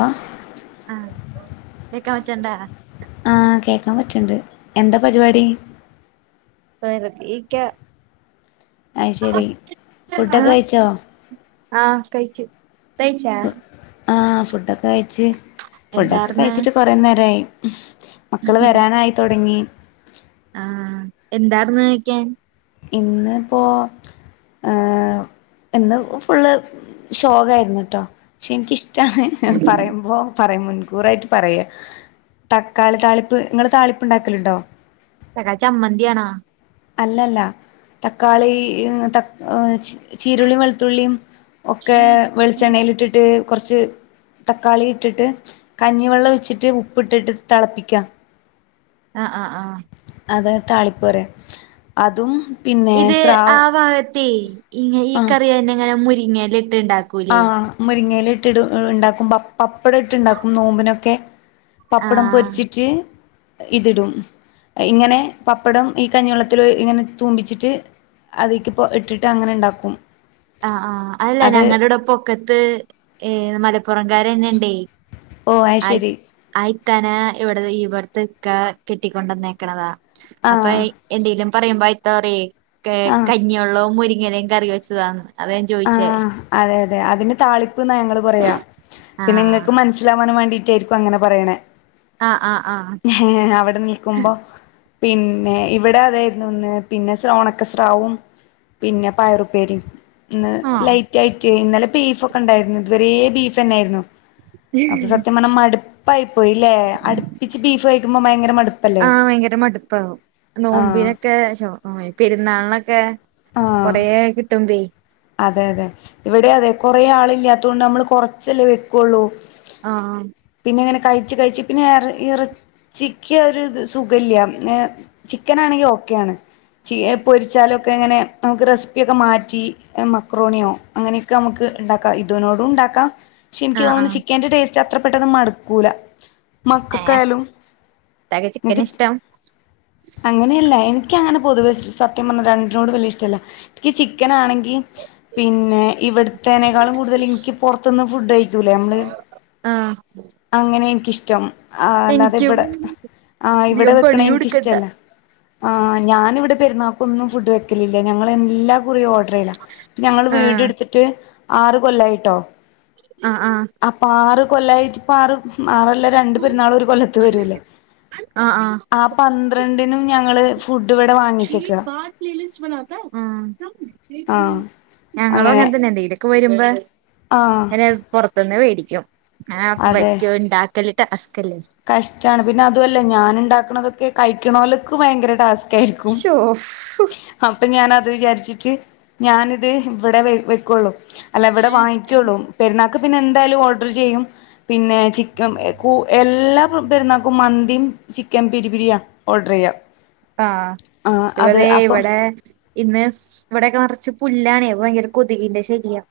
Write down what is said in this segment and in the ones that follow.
ആഹ് ആഹ് കേക്കാൻ പറ്റണ്ടാ ആ കേക്കാൻ പറ്റ്ണ്ട് എന്താ പര് വാ ടി വെറുതെക്ക അത് ശരി [unintelligible] ഫുഡൊക്കെ [unintelligible] കഴിച്ചോ ആ കയ്ച്ച് കയ്ച്ചാ ആ ഫുഡൊക്കെ കഴിച്ച് ഫുഡൊക്കെ എന്താർന്ന് കഴിച്ചിട്ട് കൊറെ നേരായി മക്കള് വരാനായി തൊടങ്ങി ആ എന്താർന്ന് കഴിക്കാൻ ഇന്ന് ഇപ്പോ ഇന്ന് ഫുള്ള് ഷോഗ ആയിരുന്നു ട്ടോ പക്ഷെ എനിക്കിഷ് പറയുമ്പോ പറയും മുൻകൂറായിട്ട് പറയ തക്കാളി താളിപ്പ് ഇങ്ങൾ താളിപ്പ് ഉണ്ടാക്കലുണ്ടോ സദാ ചമ്മന്തി ആണോ അല്ലല്ല തക്കാളി ത ചീരുള്ളി വെളുത്തുള്ളീം ഒക്കെ വെളിച്ചെണ്ണയിലിട്ടിട്ട് കൊറച്ച് തക്കാളി ഇട്ടിട്ട് കഞ്ഞിവെള്ളം ഒയ്ച്ചിട്ട് ഉപ്പിട്ടിട്ട് തിളപ്പിക്ക അ അ ആ അതാ താളിപ്പറിണ് അതും പിന്നെ ഇത് ആ സ്രാവ് ഭാഗത്തേ ഇങ്ങ ആ ഈകറിയനെ ഇങ്ങനെ മുരിങ്ങെല ആ മുരിങ്ങയില ഇട്ട് ട് ഇണ്ടാക്കും പപ്പടം ഇട്ട്ണ്ടാക്കും നോമ്പിനൊക്കെ പപ്പടം ആഹ് പൊരിച്ചിറ്റ് ഇതിടും ഇങ്ങനെ പപ്പടം ഈ കഞ്ഞിവെള്ളത്തിലൊയ്‌ ഇങ്ങനെ തൂമ്പിച്ചിട്ട് അതിക്കിപ്പോ ഇട്ടിട്ട് അങ്ങനെ ഇണ്ടാക്കും ആ ആ അതല്ല ഞങ്ങടൂടെ പൊക്കത്ത് ഏ മലപ്പുറംകാരെന്നെണ്ടേ ഓ അത് ശരി ത്തനാ ഇവട്ത്തെക്ക കെട്ടിക്കൊണ്ടന്നേക്കണതാ അപ്പൊ ആഹ് എന്തേലും പറയുമ്പോ ഇത്ത പറയും ആഹ് കഞ്ഞിവെള്ളവും മുരിങ്ങിലയും കറി വെച്ചതാന്ന് അതാ ഞാൻ ചോയിച്ചേ ആഹ് അതെ അതിന് താളിപ്പ്ന്നാ ഞങ്ങള് പറയാ പിന്നെ ആഹ് ഇങ്ങക്ക് മനസ്സിലാവാൻ വേണ്ടീട്ടേര്ക്കും അങ്ങനെ പറണെ ആഹ് ആഹ് ആഹ് അവിടെ നിൽക്കുമ്പോ പിന്നെ ഇവിടെ അതായിരുന്നു ഇന്ന് പിന്നെ ഒണക്കസ്രാവും പിന്നെ പയറുപ്പേരിം ഇന്ന് ആഹ് ലൈറ്റ് ആയിട്ട് ഇന്നലെ ബീഫ് ഒക്കെ ഉണ്ടായിരുന്നു ഇതുവരേ ബീഫെന്നായിരുന്നു അപ്പൊ സത്യം പറഞ്ഞാ മടുപ്പായി പോയില്ലേ അടുപ്പിച്ച് ബീഫ് കഴിക്കുമ്പോ ഭയങ്കര മടുപ്പല്ലേ ആഹ് ഭയങ്കര മടുപ്പാവും ആഹ് നോമ്പിനൊക്കെ ചോന്നുള്ളി പെരുന്നാൾനൊക്കെ ആഹ് കൊറേകിട്ടുമ്പേ അതെ അതെ ഇവിടെ അതെ കൊറേ ആളില്ലാതോണ്ട് നമ്മൾ കൊറച്ചല്ലേ വെക്കുള്ളൂ ആ പിനിങ്ങനെ കയ്ച്ച് കയ്ച്ച് പിന്നെ യാറ് ഇറ ചിക്കി ഒരു ത് സുഖല്ല ഏ ചിക്കനാണെങ്കി ഓക്കേണ് ചി എ പൊരിച്ചാലൊക്കെങ്ങനെ നമുക്ക് റെസിപ്പിയൊക്കെ മാറ്റി എ മക്രോണിയാകും അങ്ങനെക്കെ നമുക്ക് ണ്ടാക്കാം ഇതിനോടുംണ്ടാക്കാം പക്ഷെ ഇന്ക്ക് ആഹ് തോന്ന്ണു ആഹ് ചിക്കന്റെ ടേസ്റ്റ് ച്ച അത്രപ്പെട്ടന്ന് മടുക്കൂല ഏഹ് മക്കക്കായാലും ഇത്താക്ക് ചിക്കൻ [unintelligible] ഇഷ്ടം അങ്ങനെയല്ല എൻ ഇൻക്ക് അങ്ങനെ പൊതുവെ സത്യം പറഞാൽ രണ്ടിനോടും വല്യയ ഇഷ്ടല്ല ഇൻക്ക് ചിക്കനാണെങ്കി പിന്നെ ഇവിട്ത്തേനേക്കാളും കൂടുതല് ഇൻക്ക് പൊർത്ത്ന്ന് ഫുഡയ്ക്കൂലേമ്മള് ആ അങ്ങനെ എനിക്കിഷ് ആ അല്ലാതെ എനിക്കും ഇവടെ ആ ഇവടെ അധികം വെക്കണ പണി കൊടുക്കണ്ട എനിക്കിഷ്ടല്ല ആ ഞാനിവിടെ പെരുന്നാക്കൊന്നും ഫുഡ് വെക്കലില്ല ഞങ്ങൾ എല്ലാ കുറിം ഓഡർ ചെയ്യലാ ഞങ്ങൾ വീട് ആഹ് എടുത്തിട്ട് ആറ് കൊല്ലായിട്ടോ ആഹ് ആഹ് അപ്പൊ ആറ് [unintelligible] ആറല്ല രണ്ട് പെരുന്നാൾ ഒരു കൊല്ലത്ത് വരൂല്ലേ ആഹ് ആഹ് ആ പന്ത്രണ്ട്. നും ഞങ്ങള്ൾ. [unintelligible] ആഹ് ഞങ്ങളും അങ്ങനെ തന്നെ എന്തെങ്കിലൊക്കെ വരുമ്പോ ആഹ് ഇങ്ങനെ പുറത്തുന്ന് മേടിക്കും. അതെ [unintelligible] കഷ്ടാണ് പിന്നെ അതുല്ല ഞാൻ ഉണ്ടാക്കണതൊക്കെ കഴിക്കണോ ല്ക്ക് ഭയങ്കര ടാസ്ക്. കഴിക്കും ശോ അപ്പ ഞാനാ അത് വിചാരിച്ചിട്ട് ഞാനിത് ഇവിടെ വെക്കുള്ളൂ അല്ല ഇവിടെ വാങ്ങിക്കുള്ളൂ പെരുന്ന ക്ക് പിന്നെ എന്തായാലും ഓർഡർ ചെയ്യും പിന്നെ ചിക്കൻ എല്ലാ പെരുന്നാക്കും മന്തിയും. ചിക്കൻ പിരി പിരിയാ ഓർഡർ ചെയ്യ. ആഹ ഇവര് ഇവിടെ. ഇന്ന് ഇവിടെയൊക്കെ നിറച്ച് പുല്ലാണേ ഭയങ്കര കൊതുകിന്റെ ശല്ല്യം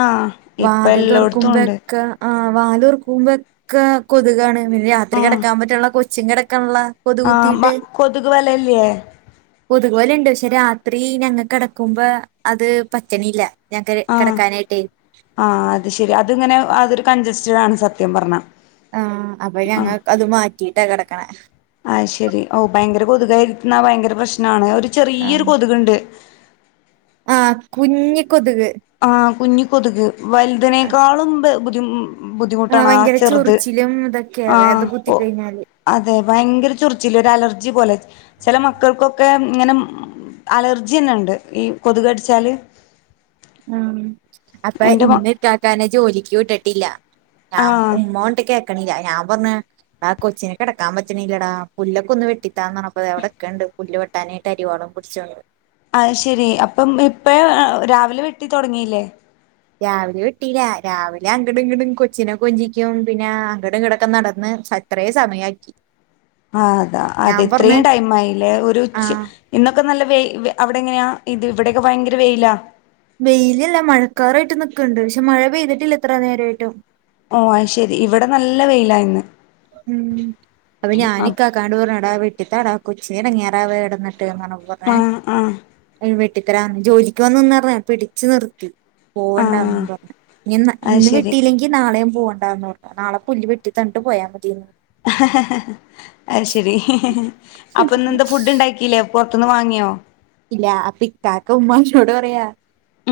ആഹ് ഇപ്പ വാതിൽ എല്ലോടത്തും ഉണ്ട് തുറക്കുമ്പോക്കെ. ആ വാല് തൊർക്കുമ്പൊക്ക കൊതുകാണ് പിന്നെ രാത്രി കിടക്കാൻ പറ്റുള്ള കൊച്ചു കെടക്ക് നില്ല. ആഹ കൊതുക് വലല്യേ കൊതുക് വലണ്ട് പക്ഷെ രാത്രി ഞങ്ങ കിടക്കുമ്പോ അത് പറ്റണില്ല. ഞങ്ങക്ക് ആഹ കിടക്കാനായിട്ടേ ആ അത് ശരി അതിങ്ങനെ അതൊരു കഞ്ചസ്റ്റ ആണ് സത്യം പറഞ്ഞ. ആഹ അപ്പൊ ഞങ്ങ അത് മാറ്റിട്ടാ കിടക്കണെ. ആഹ് ശെരി ഓ ഭയങ്കര കൊതുക്യിരിക്കുന്നാ ഭയങ്കര പ്രശ്നമാണ് ഒരു ചെറിയൊരു കൊതുക് ഉണ്ട്. ആഹ കുഞ്ഞ് കൊതുക്. ആ കുഞ്ഞ് കൊതുക് വലുതതിനേക്കാളും ബുദ്ധി ബുദ്ധിമുട്ടാണ് ആ ഭയങ്കര ചെറുത് ചൊറിച്ചിലും ഇതൊക്കെയാ ആഹ അത് ഓ കുത്തിക്കഴിഞ്ഞാല് അതെ ഭയങ്കര ചൊറി ച്ചില ഒരു അലർജി പോലെ ചില മക്കൾക്കൊക്കെ ഇങ്ങനെ. അലർജി ന്നെണ്ട് ഈ കൊതക്ടിച്ചാല്. ഉ അപ്പ ഇന്ന് കാക്കാന ജോലിക്ക് വിട്ടിട്ടില്ല. ഞാൻ ആഹ് ഉമ്മോണ്ടൊക്കെ. ക്കണ ഞാൻ പറഞ്ഞ ആ കൊച്ചിന കിടക്കാൻ പറ്റണീല്ലടാ പുല്ലൊക്കെ ഒന്ന് വെട്ടിത്താ ന് പറഞ്ഞപ്പിവിടെ നി പുല്ല് വെട്ടാനായിട്ട് അരിവാളും പിടിച്ചോണ്ട്. അത് ശെരി അപ്പം ഇപ്പ രാവിലെ വെട്ടി തൊടങ്ങില്ലേ? രാവിലെ വെട്ടില രാവിലെ അങ്ങട്ടും ഇങ്ങട്ടും കൊച്ചിനൊക്കെ കൊഞ്ചിക്കും പിന്നെ അങ്ങട്ടും ഇങ്ങടൊക്കെ നടന്ന്. അത്രയേ സമയാക്കി. ആ അതാ അതെ ഞാൻ പറഞ്ഞ് ഇത്രയും ടൈം ആയില്ലേ ഒരു ആ ഉച്ച ഇന്നൊക്കെ നല്ല വെയിൽ അവിടെ എങ്ങനെയാ ഇത് ഇവിടെയൊക്കെ ഭയങ്കര വെയിലാ. വെയിലല്ല മഴക്കാറായിട്ട് നിക്ക്ണ്ട് പക്ഷെ മഴ പെയ്തിട്ടില്ല ഇത്ര നേരമായിട്ടും. ഓ അത് ശരി ഇവിടെ നല്ല വെയില ഇന്ന്. ഉം അപ്പൊ ആ ഞാനി കാക്കാണ്ടൂപറഞ്ഞു ടാ വെട്ടി താടാ കൊച്ചിന് ഇടങ്ങിയറ ആവേടെന്ന് പറഞ്ഞ പറഞ്ഞെ ആ ആ അ വെട്ടിത്തര ജോലിക്ക് പോവാൻ നിന്ന പിടിച്ചു നിർത്തി. ആ പോവണ്ടന്ന് പറഞ്ഞ ഇനി എന്ന അത് ഇന്ന് ശരി വിട്ടില്ലെങ്കി നാളേം പോവണ്ടന്ന് പറഞ്ഞു നാളെ പുല് വെട്ടി തന്ന്ട്ട് പോയാ മതിഎന്ന് അയ് ശരി അപ്പൊന്നന്താ ഫുഡ് ഉണ്ടാക്കില്ലേ അപ്പൊ ത്ത്ന്ന് വാങ്ങിയോ ഇല്ല അപ്പിക്കാക്ക ഉമ്മന്നോട് പറയാ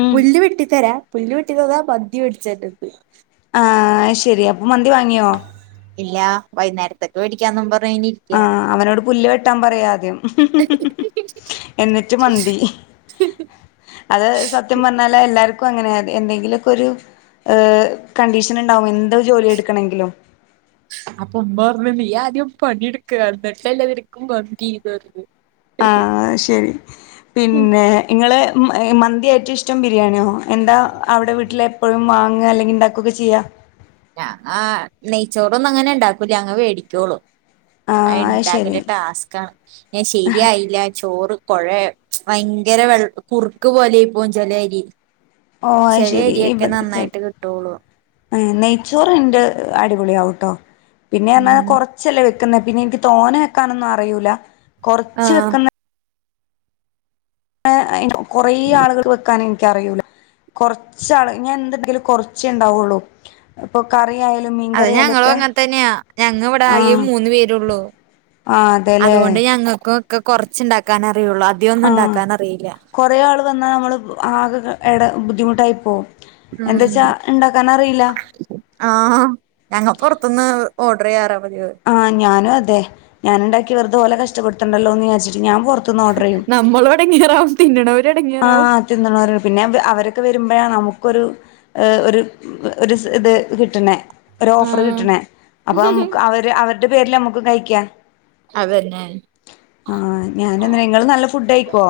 ഉം പുല്ല് വെട്ടിത്തരാ പുല് വെട്ടിതന്ന മന്തി മെടിച്ചേരന്ന് ആഹ് അയ് ശരിയ ഇല്ല വൈന്നേരത്തെക്ക് മേടിക്കാന്നുപാ ആഹ അവനോട് പുല്ല് വെട്ടാൻ പറയാദ്യം എന്നിട്ട് മന്തി അത് സത്യം പറഞ്ഞാല എല്ലാർക്കും അങ്ങനെ എന്തെങ്കിലുമൊക്കെ ഒരു ഏ കണ്ടീഷൻ ഉണ്ടാവും എന്തോ ജോലി എടുക്കണെങ്കിലും അപ്പൊ ഉമ്മ പറഞ്ഞ് നീ ആദ്യം പണിഎടുക്ക് വന്നിട്ടല്ലേ നിനക്ക് മന്തിന്ന്. ആ ശരി. പിന്നെ ഇങ്ങള് മന്തി ഏറ്റവും ഇഷ്ടം ബിരിയാണിയോ, എന്താ അവിടെ വീട്ടിൽ എപ്പോഴും വാങ്ങുക അല്ലെങ്കിൽ ഇണ്ടാക്കുകൊക്കെ ചെയ്യാ. ഞങ്ങ നെയ്ച്ചോറോന്നും അങ്ങനെ ഇണ്ടാക്കൂല, ഞങ്ങ വേടികയൊള്ളു ആഹ് അയ് അത് ശരി ഇണ്ടാക്കല് ടാസ്‌ക്കാണ് ശരിയായില്ല ചോറ് കുഴയ ഭയങ്കര വെള്ളം കുറുക്ക് പോലെആയിപോവും ചെലേരി ഓ അത് ചേലെ ശരി അരിയൊക്കെ നന്നായിട്ട് കിട്ടുള്ളൂ നെയ്ച്ചോറിന്റെ അടിപൊളി ആവുട്ടോ പിന്നെ പറഞ്ഞ ഉം കുറച്ചല്ലേ വെക്കുള്ളു ക്ക പിന്നെ എനിക്ക് തോന വെക്കാനൊന്നും അറിയൂല കൊറച്ച് ആഹ് വെക്കുന്ന [unintelligible] കൊറേ ആളുകള് വെക്കാന ഇനിക്കറിയൂല കൊറച്ചാള് ഞാന് എന്ത്ണ്ടെങ്കിലും കുറച്ചേ ഇണ്ടാകുള്ളൂ അത് ഞങ്ങളും അങ്ങൻ തന്നെയാ ഞങ്ങ ഇവിടെ ആകേ ആഹ് മൂന്ന് പേരുള്ളു ആഹ് അതെല്ലേ അതുകൊണ്ട് ഞങ്ങൾക്കും ഒക്കെ കൊറച്ചുണ്ടാക്കാനാ ആ കൊറേ ആള് വന്നാ നമ്മള് ആകെ എട ബുദ്ധിമുട്ടായി പോകും ഉം എന്താച്ചാ ഇണ്ടാക്കാൻ അറിയില്ല ആഹ് ഞങ്ങ പൊറത്ത്ന്ന് ഓർഡർ ചെയ്യാറാ പതിവ് ആഹ് ഞാനും അതെ ഞാൻണ്ടാക്കി വെറുതുഓലെ കഷ്ടപ്പെടുത്തണ്ടല്ലോ എന്ന് വിചാരിച് നമ്മളോടെങ്ങനറാവ തിന്ന്ണത് ആഹ് തിന്നാരോരുണ്ട് പിന്നെ അവരൊക്കെ വരുമ്പോഴാ നമുക്ക് ഒരു അഹ് ഒരു ഒരു ഇത് കിട്ടണേ ഒരു ഓഫർ ആഹ് കിട്ടാണേ അപ്പൊ നമുക്ക് അവര് അവരുടെ പേരില് നമ്മുക്കും കഴിക്കാ അതന്നെ ആഹ് ഞാനും അങ്ങനെ നിങ്ങള് നല്ല ഫുഡ് ആയിക്കുവോ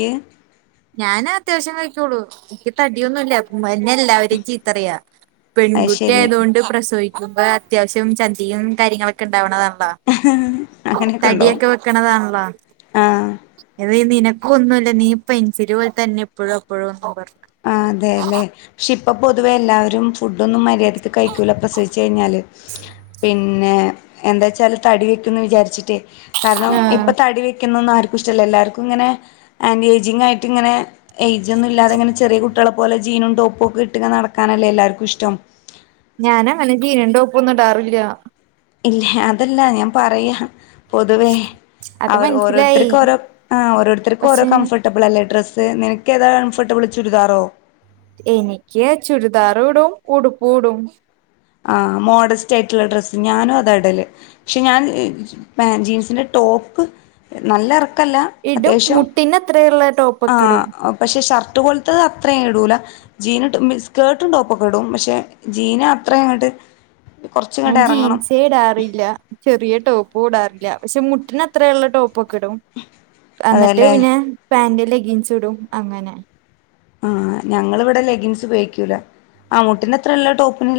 ഈയ്യ് ഞാന് അത്യാവശ്യം കഴിക്കുള്ളൂ എനിക്ക് തടിയൊന്നും ഇല്ല ഇന്നെ എല്ലാരും ചീത്ത പറയാ പെൺകുട്ടി അയ്ശരി ആയതൊണ്ട് പ്രസവിക്ക ക്കുമ്പ അത്യാവശ്യം ചന്തിയും കാര്യങ്ങളൊക്കെണ്ടാവുന്നതാണ് ആഹ് തടിയൊക്കെ വെക്കണതാണല്ലോ ആഹ് അ നിനക്കൊ ഒന്നുല്ല്യ നീ ഇപ്പഴും പെൻസിലി പോലെ തന്നെ എപ്പോഴും അപ്പോഴും പറഞ്ഞു ആഹ് അതെല്ലെ പക്ഷെ ഇപ്പൊ പൊതുവെ എല്ലാവരും ഫുഡൊന്നും മര്യാദയ്ക്ക് കഴിക്കൂല പ്രസവിച്ച് കഴിഞ്ഞാല് പിന്നെ പിന്നെ എന്താച്ചാൽ തടി വെക്ക്ന്ന് വിചാരിച്ചിട്ട് കാരണം ആഹ് ഇപ്പ തടി വെക്ക ക്ക്ന്നൊന്നും ആർക്കും ഇഷ്ട്ടല്ല എല്ലാവർക്കും ഇങ്ങനെ ആന്റി ഏജിങ് ആയിട്ട് ഇങ്ങനെ യേജ് ഒന്നും ഇല്ലാതെ കുട്ടളെ പോലെ ജീനും ടോപ്പും ഒക്കെ ഇട്ട നടക്കാനല്ലേ എല്ലർക്കും ഇഷ്ടം ഞാനങ്ങനെ ജീനും ടോപ്പൊന്നും ഇടാറില്യാ ഇല്ലേ അതല്ലാ ഞാൻ പറയാ പൊതുവേ അത് അവർ മനസ്സിലായി ഓരോരുത്തർക്കും ഓരോ ഓരോരുത്തർക്കും ഓരോ പക്ഷെ കംഫോർട്ടബിൾ അല്ലേ ഡ്രസ്സ് നിനക്കെന്താ കംഫേർട്ടബിള് ചുരിതാറോ എനിക്ക് ചുരിദാറും ഇടും ഉടുപ്പും ഇടും ആ മോഡസ്റ്റ് ആയിട്ടുള്ള ഡ്രസ്സ് ഞാനും അതടല് പക്ഷെ ഞാൻ ജീൻസിന്റെ ടോപ്പ് ടോപ്പ് നല്ല എറക്കം അല്ല ഇടും അത്യാവശ്യം മുട്ടിനത്രയുള്ള ആ ടോപ്പൊക്കെ ഇടും പക്ഷെ ഷർട്ട് ഷർട്ട് പോലെത്തെ അത്രേ ഇടൂല്ല ജീൻ സ്കേർട്ടും ടോപ്പൊക്കെ ഇടും പക്ഷെ ജീനാ അത്രയങ്ങട് ഞാൻ ജീൻസേ ഇടാറില്ല ചെറിയ ടോപ്പും ഇടാറില്ല പക്ഷെ മുട്ടിന് അത്രള്ള ടോപ്പ് ടോപ്പൊക്കെ ഇടും അന്നിട്ട് അതെല്ലേ പിന്നെ പാന്റ് ലെഗീൻസ് ഇടും അങ്ങനെ ആഹ് ഞങ്ങളിവിടെ ലെഗിൻസ് ഉപയോഗിക്കൂല ആ മുട്ടിനത്രെള്ള ടോപ്പിനി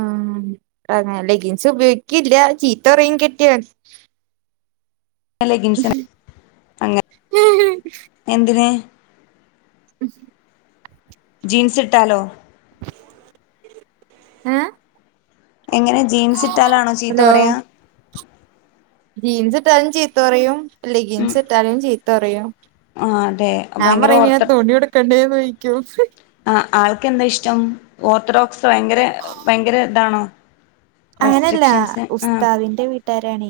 ആഹ് അങ്ങനെ ലെഗിൻസ് ഉപയോഗിക്കില്ല ചീത്തറയും കെട്ടിയോൻ ലെഗിൻസ് അങ്ങെ എന്തിന് [inaudible] ജീൻസ് ഇട്ടാലോ ഏ. എങ്ങനെ ജീൻസിട്ടാലാണോ ചീത്ത പറയാ? ജീൻസിട്ടാലും ചീത്ത പറയും ഉം ലെഗിൻസ് ട്ടാലും ചീത്ത പറയും ആഹ് അതെ ഞാൻ ഭയങ്കര പറിം പിന്നെ ഓർത്ത തുണിട്കണ്ട്യരും നോക്കിക്കോ ആ ആൾക്കെന്താ ഇഷ്ടം ഓർത്തഡോക്സ് ഭയങ്കര ഭയങ്കര താണോ? അങ്ങനല്ല റെസ്ട്രിക്ഷൻസ് ആ ഉസ്താദിന്റെ വീട്ടുകാരാണേ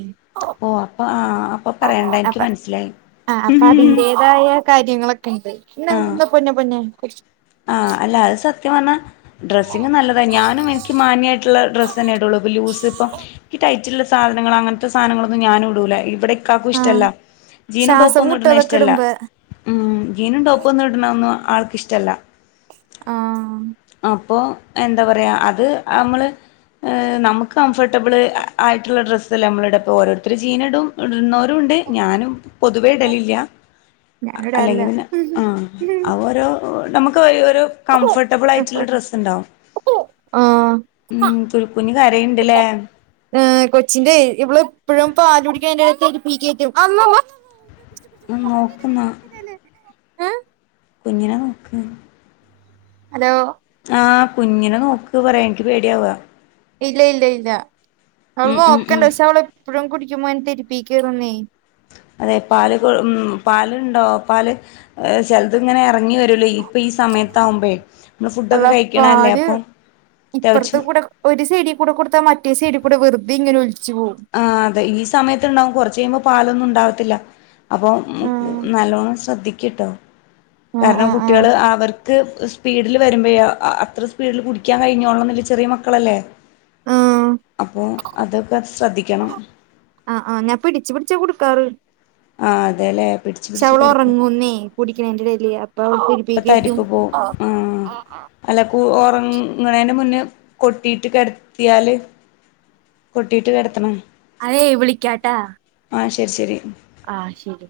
ഓ അപ്പൊ ആ അപ്പൊ പറയണ്ട എനിക് അപ്പൊ മനസ്സിലായി ആ അപ്പൊ അതിന്റേതായ കാര്യങ്ങളൊക്കെ ണ്ട് ന്താ ന്താ പൊന്നെ പൊന്നെ. കുറച്ച് ആഹ അല്ല അത് സത്യം പറഞ്ഞാ. ഡ്രസ്സിങ്ങ് നല്ലത ഞാനും എനിക്ക് മാന്യായിട്ടുള്ള ഡ്രസ്സെന്നെ ഇടുള്ളു പ്പം യൂസ് പ്പം ഇ ടൈ റ്റുള്ള സാധനങ്ങൾ അങ്ങന് ത്തെ സാധനങ്ങളൊന്നും ഞാനും ഇടൂല ഇവിടെ. കാക്കും ഇഷ്ടല്ല ആഹ് ജീനും ടോപ്പും ശ്വാസം ഒന്നും ഇടുണെ മുട്ടതൊക്കെ ഇഷ്ടല്ല. ഇടുമ്പോ ഉം ജീനും ടോപ്പും ന്നും ഇട്ണെ ഒന്നും ആൾക്കിഷ്ടല്ല ആഹ് ആ പ്പൊ എന്താ പറയാ അത് നമ്മള് നമ്മക്ക് കംഫേർട്ടബിള് അ ആയിട്ടുള്ള ഡ്രസ്സല്ലേ നമ്മള് ഇട ഇപ്പോ ഓരോരുത്തർ ജീന് ഇടും ഇടുന്നോരു ണ്ട് ഞാനും. പൊതുവെ ഇടലില്ല്യ അ ഞാനിടാറില്ല അല്ലെങ്കി പിന്നെ ആ അ ഓരോ നമ്മക്ക് ഒരു രു കംഫർട്ടബിളായിട്ടുള്ള ഡ്രസ്ണ്ടാവും. ആഹ് ഉം തുൽക്കുഞ്ഞ് കരയ്ണ്ട് ലെ. പാലൂട്ക്ക്ണീന്റെ ടേൽ തെര്പ്പ് കേറ്റും. ഉം നോക്ക് ന്ന. ഏഹ് കുഞ്ഞിനെ നോക്ക്. ഹലോ ആഹ കുഞ്ഞിനെ നോക്ക് പറയാ എന്ക്ക് പേടിയാവ. ഇല്ല ഇല്ല ഇല്ല അവള് ഉം ഉം ഉം നോക്ണ്ട് പക്ഷെ അവള് എപ്പഴും കുടിക്കുമ്പൊ തെര്പ്പ് കേറുന്നേ. അതെ പാല് കൊ ഉം പാലുണ്ടോ പാല് ചിലത് ങ്ങനെ ഇറങ്ങി വരുലേ ഈ ഇപ്പൊ ഈ സമയത്ത് ആകുമ്പേ നമ്മള് ഫുഡൊക്കെ കഴിക്കണെല്ലെ അപ്പം ഇപ്പറത്ത് അത്യാവശ്യം കൂടെ ഒര് സൈടികൂടെ കൊടുത്താ മറ്റേ സൈടി കൂടെ വെറുതെങ്ങനെ ഒലി ആ അതെ ഈ സമയത്ത് ഇണ്ടാവും കുറച്ച് കയ്യുമ്പോ പാലൊന്നും ഉണ്ടാവത്തില്ല. അപ്പൊ ഉം ഉം ആഹ് നല്ലോണം ശ്രദ്ധിക്കി ട്ടോ. ആഹ് കാരണം ആഹ് കുട്ട്യാള് ആഹ് അവർക്ക് സ് സ്പീഡില് വരുമ്പേ അ അ അത്ര സ്പീഡിൽ കുടിക്കാൻ കഴിഞ്ഞോളണം ന്നില്ല്യ ചെറിയെ മക്കളല്ലേ. അപ്പൊ അതൊക്കെ. ശ്രദ്ധിക്കണം ആഹ ആഹ ഞാൻ പിട്ച്ച് പിടിച്ചാ കൊടുക്കാറ്. ആ അതെ ലെ. ക്ഷെ അവൾ ഉറങ്ങൂന്നേ കുടിക്കണേന്റെടേല് അപ്പ ഇപ്പ തരിപ്പ് പോവും ആ അല്ല കു ഉറങ്ങ ന്റെ മുന്നേ കൊട്ടിട്ട് കിടത്തിയാല് കൊട്ടിട്ട് കിടത്തണം. അതേ വിളിക്കാട്ടോ. ആ ശരി ശരി ആഹ ശരി